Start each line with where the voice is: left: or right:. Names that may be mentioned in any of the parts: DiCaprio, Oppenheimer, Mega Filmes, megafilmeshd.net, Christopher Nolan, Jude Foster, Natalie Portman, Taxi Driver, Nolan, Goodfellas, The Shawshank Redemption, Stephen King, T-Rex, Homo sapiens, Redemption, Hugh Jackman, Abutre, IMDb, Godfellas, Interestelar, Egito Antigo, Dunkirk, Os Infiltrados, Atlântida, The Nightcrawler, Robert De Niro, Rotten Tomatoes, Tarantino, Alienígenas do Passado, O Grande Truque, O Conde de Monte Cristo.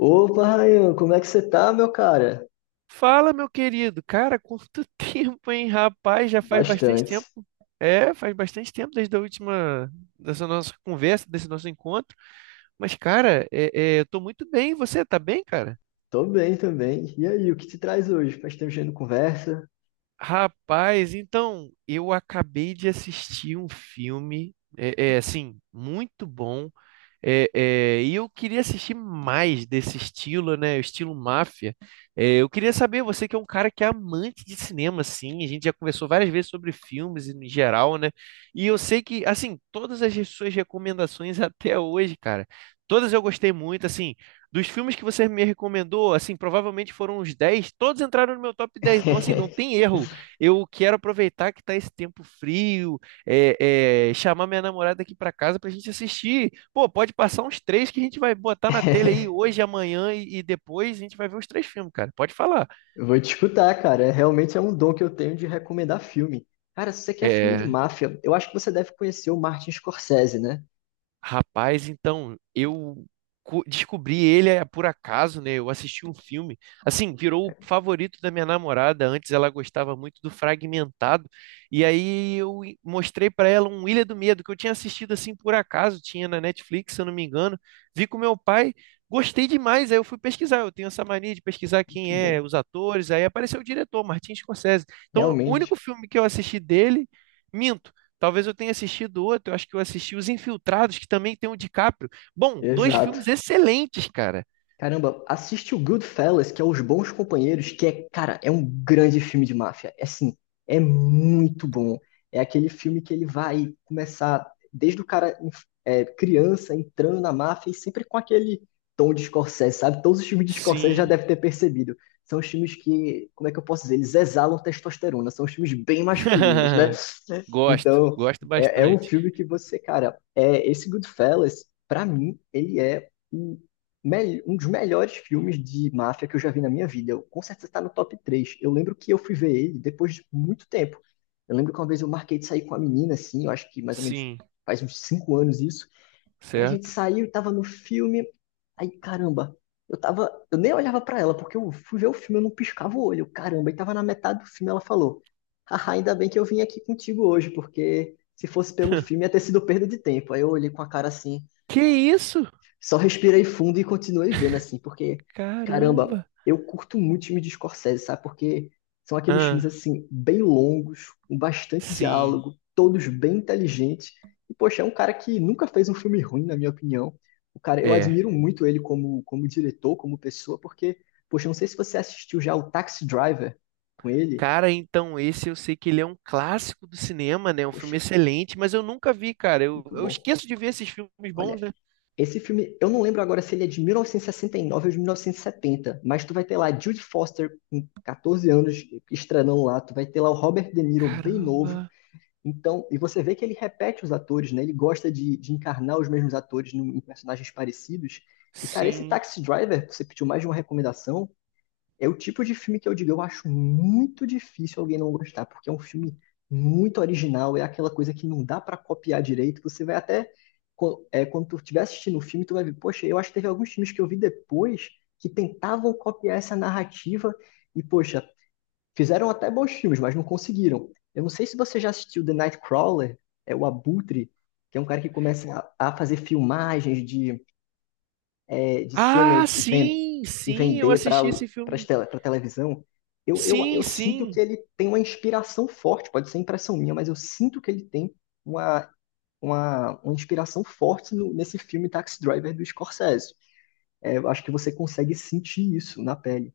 left: Opa, Rayan, como é que você tá, meu cara?
right: Fala, meu querido. Cara, quanto tempo, hein, rapaz? Já faz bastante tempo.
left: Bastante.
right: É, faz bastante tempo desde a última, dessa nossa conversa, desse nosso encontro. Mas, cara, eu tô muito bem. E você tá bem, cara?
left: Tô bem também. E aí, o que te traz hoje? Faz tempo que a gente não conversa.
right: Rapaz, então, eu acabei de assistir um filme, assim, muito bom. E eu queria assistir mais desse estilo, né? O estilo máfia. Eu queria saber, você que é um cara que é amante de cinema, assim, a gente já conversou várias vezes sobre filmes em geral, né? E eu sei que, assim, todas as suas recomendações até hoje, cara, todas eu gostei muito, assim, dos filmes que você me recomendou, assim, provavelmente foram uns 10, todos entraram no meu top 10. Então, assim, não tem erro. Eu quero aproveitar que tá esse tempo frio, chamar minha namorada aqui para casa pra gente assistir. Pô, pode passar uns três que a gente vai botar na telha aí hoje, amanhã e depois a gente vai ver os três filmes, cara. Pode falar.
left: Eu vou te escutar, cara. É, realmente é um dom que eu tenho de recomendar filme. Cara, se você quer filme de
right: É,
left: máfia, eu acho que você deve conhecer o Martin Scorsese, né?
right: Rapaz, então eu descobri ele por acaso, né? Eu assisti um filme, assim, virou o favorito da minha namorada. Antes ela gostava muito do Fragmentado, e aí eu mostrei pra ela um Ilha do Medo que eu tinha assistido assim por acaso, tinha na Netflix, se eu não me engano. Vi com meu pai, gostei demais. Aí eu fui pesquisar. Eu tenho essa mania de pesquisar
left: Muito
right: quem é
left: bom.
right: os atores. Aí apareceu o diretor, Martin Scorsese. Então, o único
left: Realmente.
right: filme que eu assisti dele, minto. Talvez eu tenha assistido outro, eu acho que eu assisti Os Infiltrados, que também tem o DiCaprio. Bom, dois
left: Exato.
right: filmes excelentes, cara.
left: Caramba, assiste o Goodfellas, que é Os Bons Companheiros, que é, cara, é um grande filme de máfia. É assim, é muito bom. É aquele filme que ele vai começar desde o cara criança entrando na máfia e sempre com aquele tom de Scorsese, sabe? Todos os filmes de Scorsese já
right: Sim.
left: deve ter percebido. São os filmes que, como é que eu posso dizer? Eles exalam testosterona, são os filmes bem masculinos, né?
right: Gosto,
left: Então,
right: gosto
left: é um
right: bastante.
left: filme que você, cara, esse Goodfellas, pra mim, ele é um dos melhores filmes de máfia que eu já vi na minha vida. Eu, com certeza está no top 3. Eu lembro que eu fui ver ele depois de muito tempo. Eu lembro que uma vez eu marquei de sair com a menina, assim, eu acho que mais ou menos
right: Sim,
left: faz uns 5 anos isso. Aí a gente
right: certo?
left: saiu, tava no filme. Aí, caramba, eu tava. Eu nem olhava pra ela, porque eu fui ver o filme, eu não piscava o olho. Caramba, e tava na metade do filme, ela falou. Haha, ainda bem que eu vim aqui contigo hoje, porque se fosse pelo filme ia ter sido perda de tempo. Aí eu olhei com a cara assim,
right: Que isso?
left: só respirei fundo e continuei vendo, assim, porque, caramba,
right: Caramba.
left: eu curto muito filme de Scorsese, sabe? Porque são aqueles filmes,
right: Ah,
left: assim, bem longos, com bastante
right: sim,
left: diálogo, todos bem inteligentes. E, poxa, é um cara que nunca fez um filme ruim, na minha opinião. O cara, eu
right: é.
left: admiro muito ele como, como diretor, como pessoa, porque, poxa, eu não sei se você assistiu já o Taxi Driver com ele.
right: Cara, então esse eu sei que ele é um clássico do cinema, né? Um
left: Poxa,
right: filme excelente, mas eu nunca vi, cara. Eu,
left: muito
right: eu
left: bom.
right: esqueço de ver esses filmes bons,
left: Olha,
right: né?
left: esse filme, eu não lembro agora se ele é de 1969 ou de 1970, mas tu vai ter lá Jude Foster com 14 anos estranão lá, tu vai ter lá o Robert De Niro bem
right: Caramba,
left: novo. Então, e você vê que ele repete os atores, né? Ele gosta de encarnar os mesmos atores em personagens parecidos. E, cara, esse
right: sim.
left: Taxi Driver, você pediu mais de uma recomendação, é o tipo de filme que eu digo, eu acho muito difícil alguém não gostar, porque é um filme muito original, é aquela coisa que não dá pra copiar direito. Você vai até, quando tu estiver assistindo o filme, tu vai ver, poxa, eu acho que teve alguns filmes que eu vi depois que tentavam copiar essa narrativa e, poxa, fizeram até bons filmes, mas não conseguiram. Eu não sei se você já assistiu The Nightcrawler, é o Abutre, que é um cara que começa a fazer filmagens de é, de
right: Ah,
left: cenas e,
right: sim,
left: e
right: sim, eu
left: vender
right: assisti
left: para
right: esse
left: para
right: filme.
left: televisão, eu, eu,
right: Sim,
left: eu sinto que
right: sim,
left: ele tem uma inspiração forte, pode ser impressão minha, mas eu sinto que ele tem uma, uma inspiração forte nesse filme Taxi Driver do Scorsese. É, eu acho que você consegue sentir isso na pele.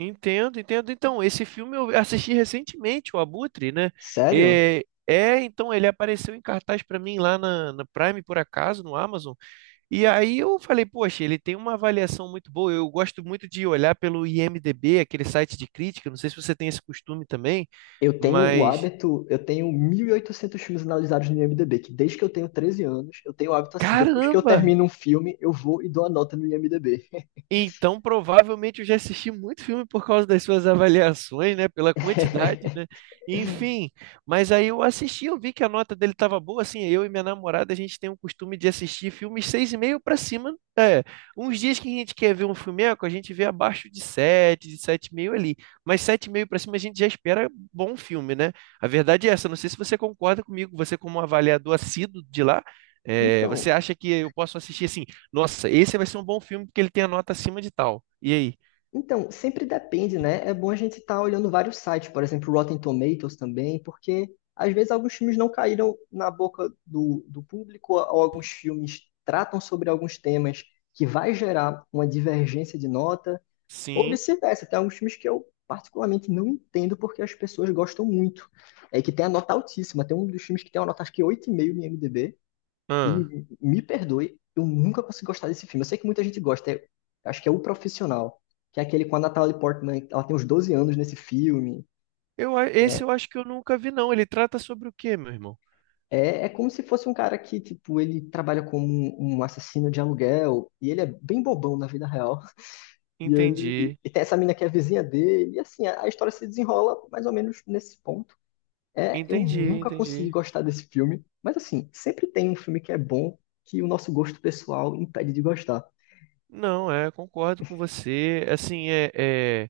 right: entendo, entendo. Então, esse filme eu assisti recentemente, o Abutre, né?
left: Sério?
right: Então ele apareceu em cartaz para mim lá na Prime, por acaso, no Amazon. E aí eu falei, poxa, ele tem uma avaliação muito boa. Eu gosto muito de olhar pelo IMDb, aquele site de crítica. Não sei se você tem esse costume também,
left: Eu tenho o
right: mas
left: hábito, eu tenho 1.800 filmes analisados no IMDb, que desde que eu tenho 13 anos, eu tenho o hábito assim, depois que eu
right: caramba!
left: termino um filme, eu vou e dou a nota no IMDb.
right: Então, provavelmente eu já assisti muito filme por causa das suas avaliações, né? Pela quantidade, né? Enfim, mas aí eu assisti, eu vi que a nota dele estava boa, assim, eu e minha namorada, a gente tem o costume de assistir filmes seis e meio para cima, uns dias que a gente quer ver um filmeco, a gente vê abaixo de sete e meio ali, mas sete e meio para cima a gente já espera bom filme, né? A verdade é essa, não sei se você concorda comigo, você como um avaliador assíduo de lá, você
left: Então,
right: acha que eu posso assistir assim? Nossa, esse vai ser um bom filme porque ele tem a nota acima de tal. E aí?
left: Então, sempre depende, né? É bom a gente estar olhando vários sites, por exemplo, Rotten Tomatoes também, porque às vezes alguns filmes não caíram na boca do público, ou alguns filmes tratam sobre alguns temas que vai gerar uma divergência de nota, ou
right: Sim.
left: vice-versa. Tem alguns filmes que eu particularmente não entendo porque as pessoas gostam muito. É que tem a nota altíssima. Tem um dos filmes que tem uma nota acho que 8,5 no IMDb,
right: Ah.
left: e me perdoe, eu nunca consegui gostar desse filme. Eu sei que muita gente gosta, acho que é O Profissional, que é aquele com a Natalie Portman, ela tem uns 12 anos nesse filme.
right: Esse
left: É,
right: eu acho que eu nunca vi, não. Ele trata sobre o quê, meu irmão?
left: é como se fosse um cara que, tipo, ele trabalha como um assassino de aluguel, e ele é bem bobão na vida real. E ele
right: Entendi,
left: e tem essa mina que é a vizinha dele, e assim, a história se desenrola mais ou menos nesse ponto. É, eu
right: entendi,
left: nunca consegui
right: entendi.
left: gostar desse filme, mas assim, sempre tem um filme que é bom que o nosso gosto pessoal impede de gostar.
right: Não, concordo com você. Assim, é... é-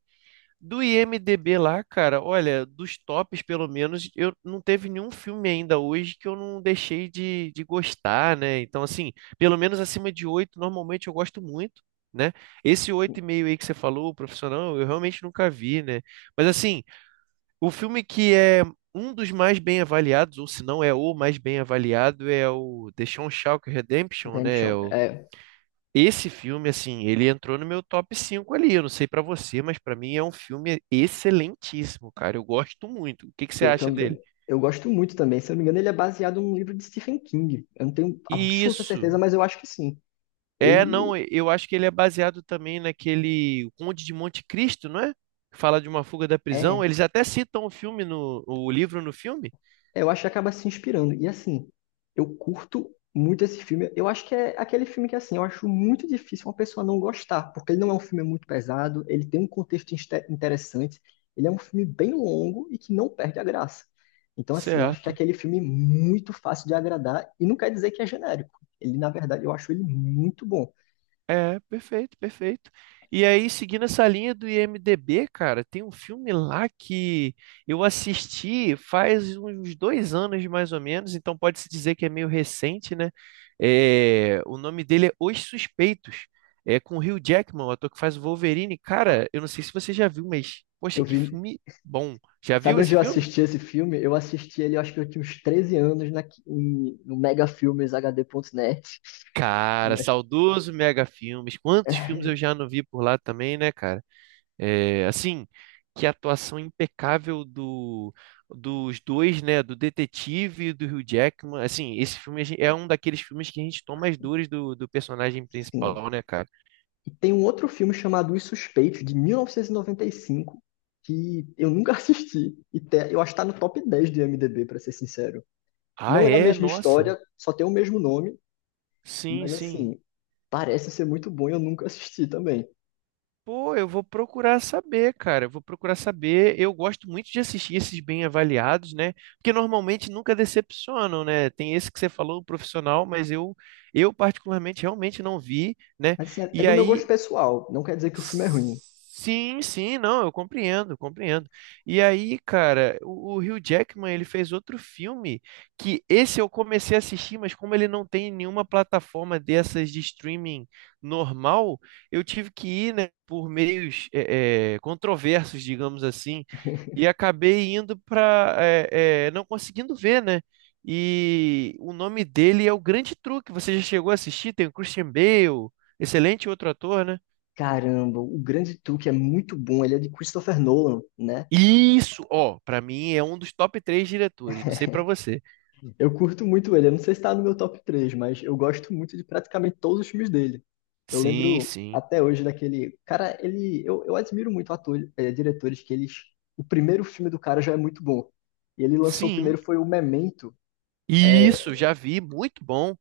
right: Do IMDB lá, cara, olha, dos tops pelo menos, eu não teve nenhum filme ainda hoje que eu não deixei de gostar, né? Então, assim, pelo menos acima de oito, normalmente eu gosto muito, né? Esse oito e meio aí que você falou, o profissional, eu realmente nunca vi, né? Mas, assim, o filme que é um dos mais bem avaliados, ou se não é o mais bem avaliado, é o The Shawshank Redemption, né?
left: Redemption. É,
right: Esse filme, assim, ele entrou no meu top 5 ali. Eu não sei pra você, mas pra mim é um filme excelentíssimo, cara. Eu gosto muito. O que que você
left: eu
right: acha dele?
left: também. Eu gosto muito também. Se eu não me engano, ele é baseado num livro de Stephen King. Eu não tenho absoluta certeza,
right: Isso.
left: mas eu acho que sim.
right: É, não,
left: Ele
right: eu acho que ele é baseado também naquele O Conde de Monte Cristo, não é? Que fala de uma fuga da prisão.
left: é.
right: Eles até citam o filme o livro no filme.
left: Eu acho que acaba se inspirando. E assim, eu curto muito esse filme. Eu acho que é aquele filme que, assim, eu acho muito difícil uma pessoa não gostar, porque ele não é um filme muito pesado, ele tem um contexto interessante, ele é um filme bem longo e que não perde a graça. Então, assim, eu acho que é
right: Certo.
left: aquele filme muito fácil de agradar, e não quer dizer que é genérico. Ele, na verdade, eu acho ele muito bom.
right: É, perfeito, perfeito. E aí, seguindo essa linha do IMDB, cara, tem um filme lá que eu assisti faz uns 2 anos mais ou menos, então pode-se dizer que é meio recente, né? O nome dele é Os Suspeitos, é com o Hugh Jackman, o ator que faz o Wolverine. Cara, eu não sei se você já viu, mas poxa,
left: Eu
right: que
left: vi.
right: filme bom. Já viu
left: Sabe onde
right: esse
left: eu
right: filme?
left: assisti esse filme? Eu assisti ele, eu acho que eu tinha uns 13 anos no megafilmeshd.net.
right: Cara,
left: Né?
right: saudoso Mega Filmes. Quantos filmes eu já não vi por lá também, né, cara? É, assim, que a atuação impecável dos dois, né? Do detetive e do Hugh Jackman. Assim, esse filme é um daqueles filmes que a gente toma as dores do personagem
left: Sim.
right: principal, né, cara?
left: E tem um outro filme chamado Os Suspeitos, de 1995, que eu nunca assisti. Eu acho que tá no top 10 do IMDb, pra ser sincero.
right: Ah,
left: Não é a
right: é?
left: mesma
right: Nossa.
left: história, só tem o mesmo nome,
right: Sim,
left: mas
right: sim.
left: assim, parece ser muito bom e eu nunca assisti também.
right: Pô, eu vou procurar saber, cara. Eu vou procurar saber. Eu gosto muito de assistir esses bem avaliados, né? Porque normalmente nunca decepcionam, né? Tem esse que você falou, o profissional, mas eu particularmente realmente não vi, né?
left: Mas assim, é é
right: E
left: do meu gosto
right: aí.
left: pessoal, não quer dizer que o filme é ruim.
right: Sim, sim, não, eu compreendo, compreendo. E aí, cara, o Hugh Jackman, ele fez outro filme que esse eu comecei a assistir, mas como ele não tem nenhuma plataforma dessas de streaming normal, eu tive que ir, né, por meios controversos, digamos assim, e acabei indo para não conseguindo ver, né? E o nome dele é O Grande Truque. Você já chegou a assistir? Tem o Christian Bale, excelente outro ator, né?
left: Caramba, o Grande Truque é muito bom, ele é de Christopher Nolan, né?
right: Isso, ó, pra mim é um dos top três diretores, não sei pra você.
left: Eu curto muito ele, eu não sei se tá no meu top 3, mas eu gosto muito de praticamente todos os filmes dele. Eu
right: Sim,
left: lembro
right: sim.
left: até hoje daquele. Cara, ele. Eu admiro muito atores, diretores que eles. O primeiro filme do cara já é muito bom. E ele lançou o primeiro
right: Sim.
left: foi o Memento. Eh,
right: Isso, já vi, muito bom.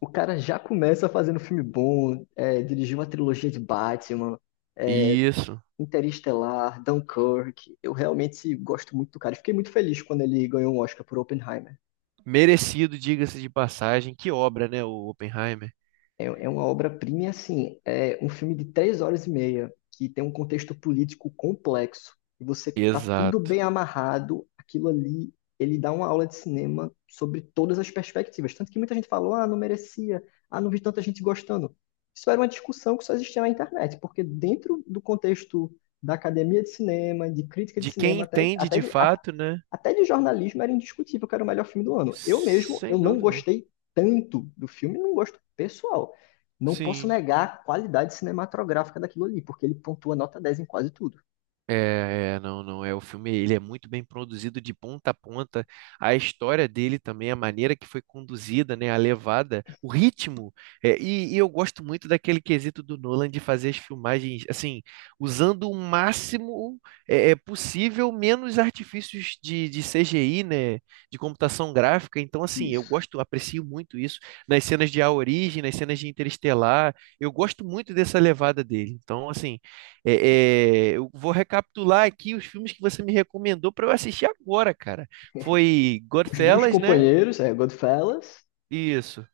left: o cara já começa fazendo filme bom, dirigiu uma trilogia de Batman,
right: Isso.
left: Interestelar, Dunkirk. Eu realmente gosto muito do cara. E fiquei muito feliz quando ele ganhou um Oscar por Oppenheimer.
right: Merecido, diga-se de passagem. Que obra, né, o Oppenheimer?
left: É, é uma obra-prima, e, assim, é um filme de 3 horas e meia, que tem um contexto político complexo, e você tá tudo
right: Exato.
left: bem amarrado, aquilo ali, ele dá uma aula de cinema sobre todas as perspectivas. Tanto que muita gente falou, ah, não merecia, ah, não vi tanta gente gostando. Isso era uma discussão que só existia na internet, porque dentro do contexto da academia de cinema, de crítica de
right: De quem
left: cinema, até,
right: entende de
left: até,
right: fato, né?
left: até de jornalismo era indiscutível que era o melhor filme do ano. Eu mesmo, eu
right: Sem
left: não
right: dúvida.
left: gostei tanto do filme, não gosto pessoal. Não posso
right: Sim.
left: negar a qualidade cinematográfica daquilo ali, porque ele pontua nota 10 em quase tudo.
right: Não, não é. O filme, ele é muito bem produzido de ponta a ponta. A história dele também, a maneira que foi conduzida, né, a levada, o ritmo. E eu gosto muito daquele quesito do Nolan de fazer as filmagens, assim, usando o máximo possível, menos artifícios de CGI, né, de computação gráfica. Então, assim, eu
left: Isso.
right: gosto, aprecio muito isso nas cenas de A Origem, nas cenas de Interestelar. Eu gosto muito dessa levada dele. Então, assim. É, eu vou recapitular aqui os filmes que você me recomendou para eu assistir agora, cara. Foi
left: Os Bons
right: Godfellas, né?
left: Companheiros, é Goodfellas
right: Isso.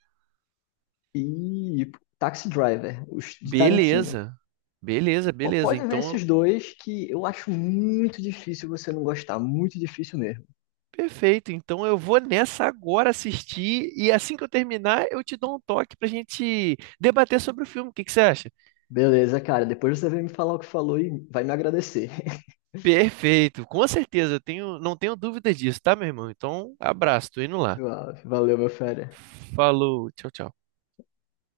left: e Taxi Driver, os de Tarantino.
right: Beleza. Beleza,
left: Pô,
right: beleza.
left: pode ver
right: Então,
left: esses dois que eu acho muito difícil você não gostar, muito difícil mesmo.
right: perfeito. Então eu vou nessa agora assistir e assim que eu terminar, eu te dou um toque pra gente debater sobre o filme. O que que você acha?
left: Beleza, cara, depois você vem me falar o que falou e vai me agradecer.
right: Perfeito. Com certeza, não tenho dúvidas disso, tá, meu irmão? Então, abraço, tô indo lá.
left: Suave. Valeu, meu fera.
right: Falou, tchau, tchau.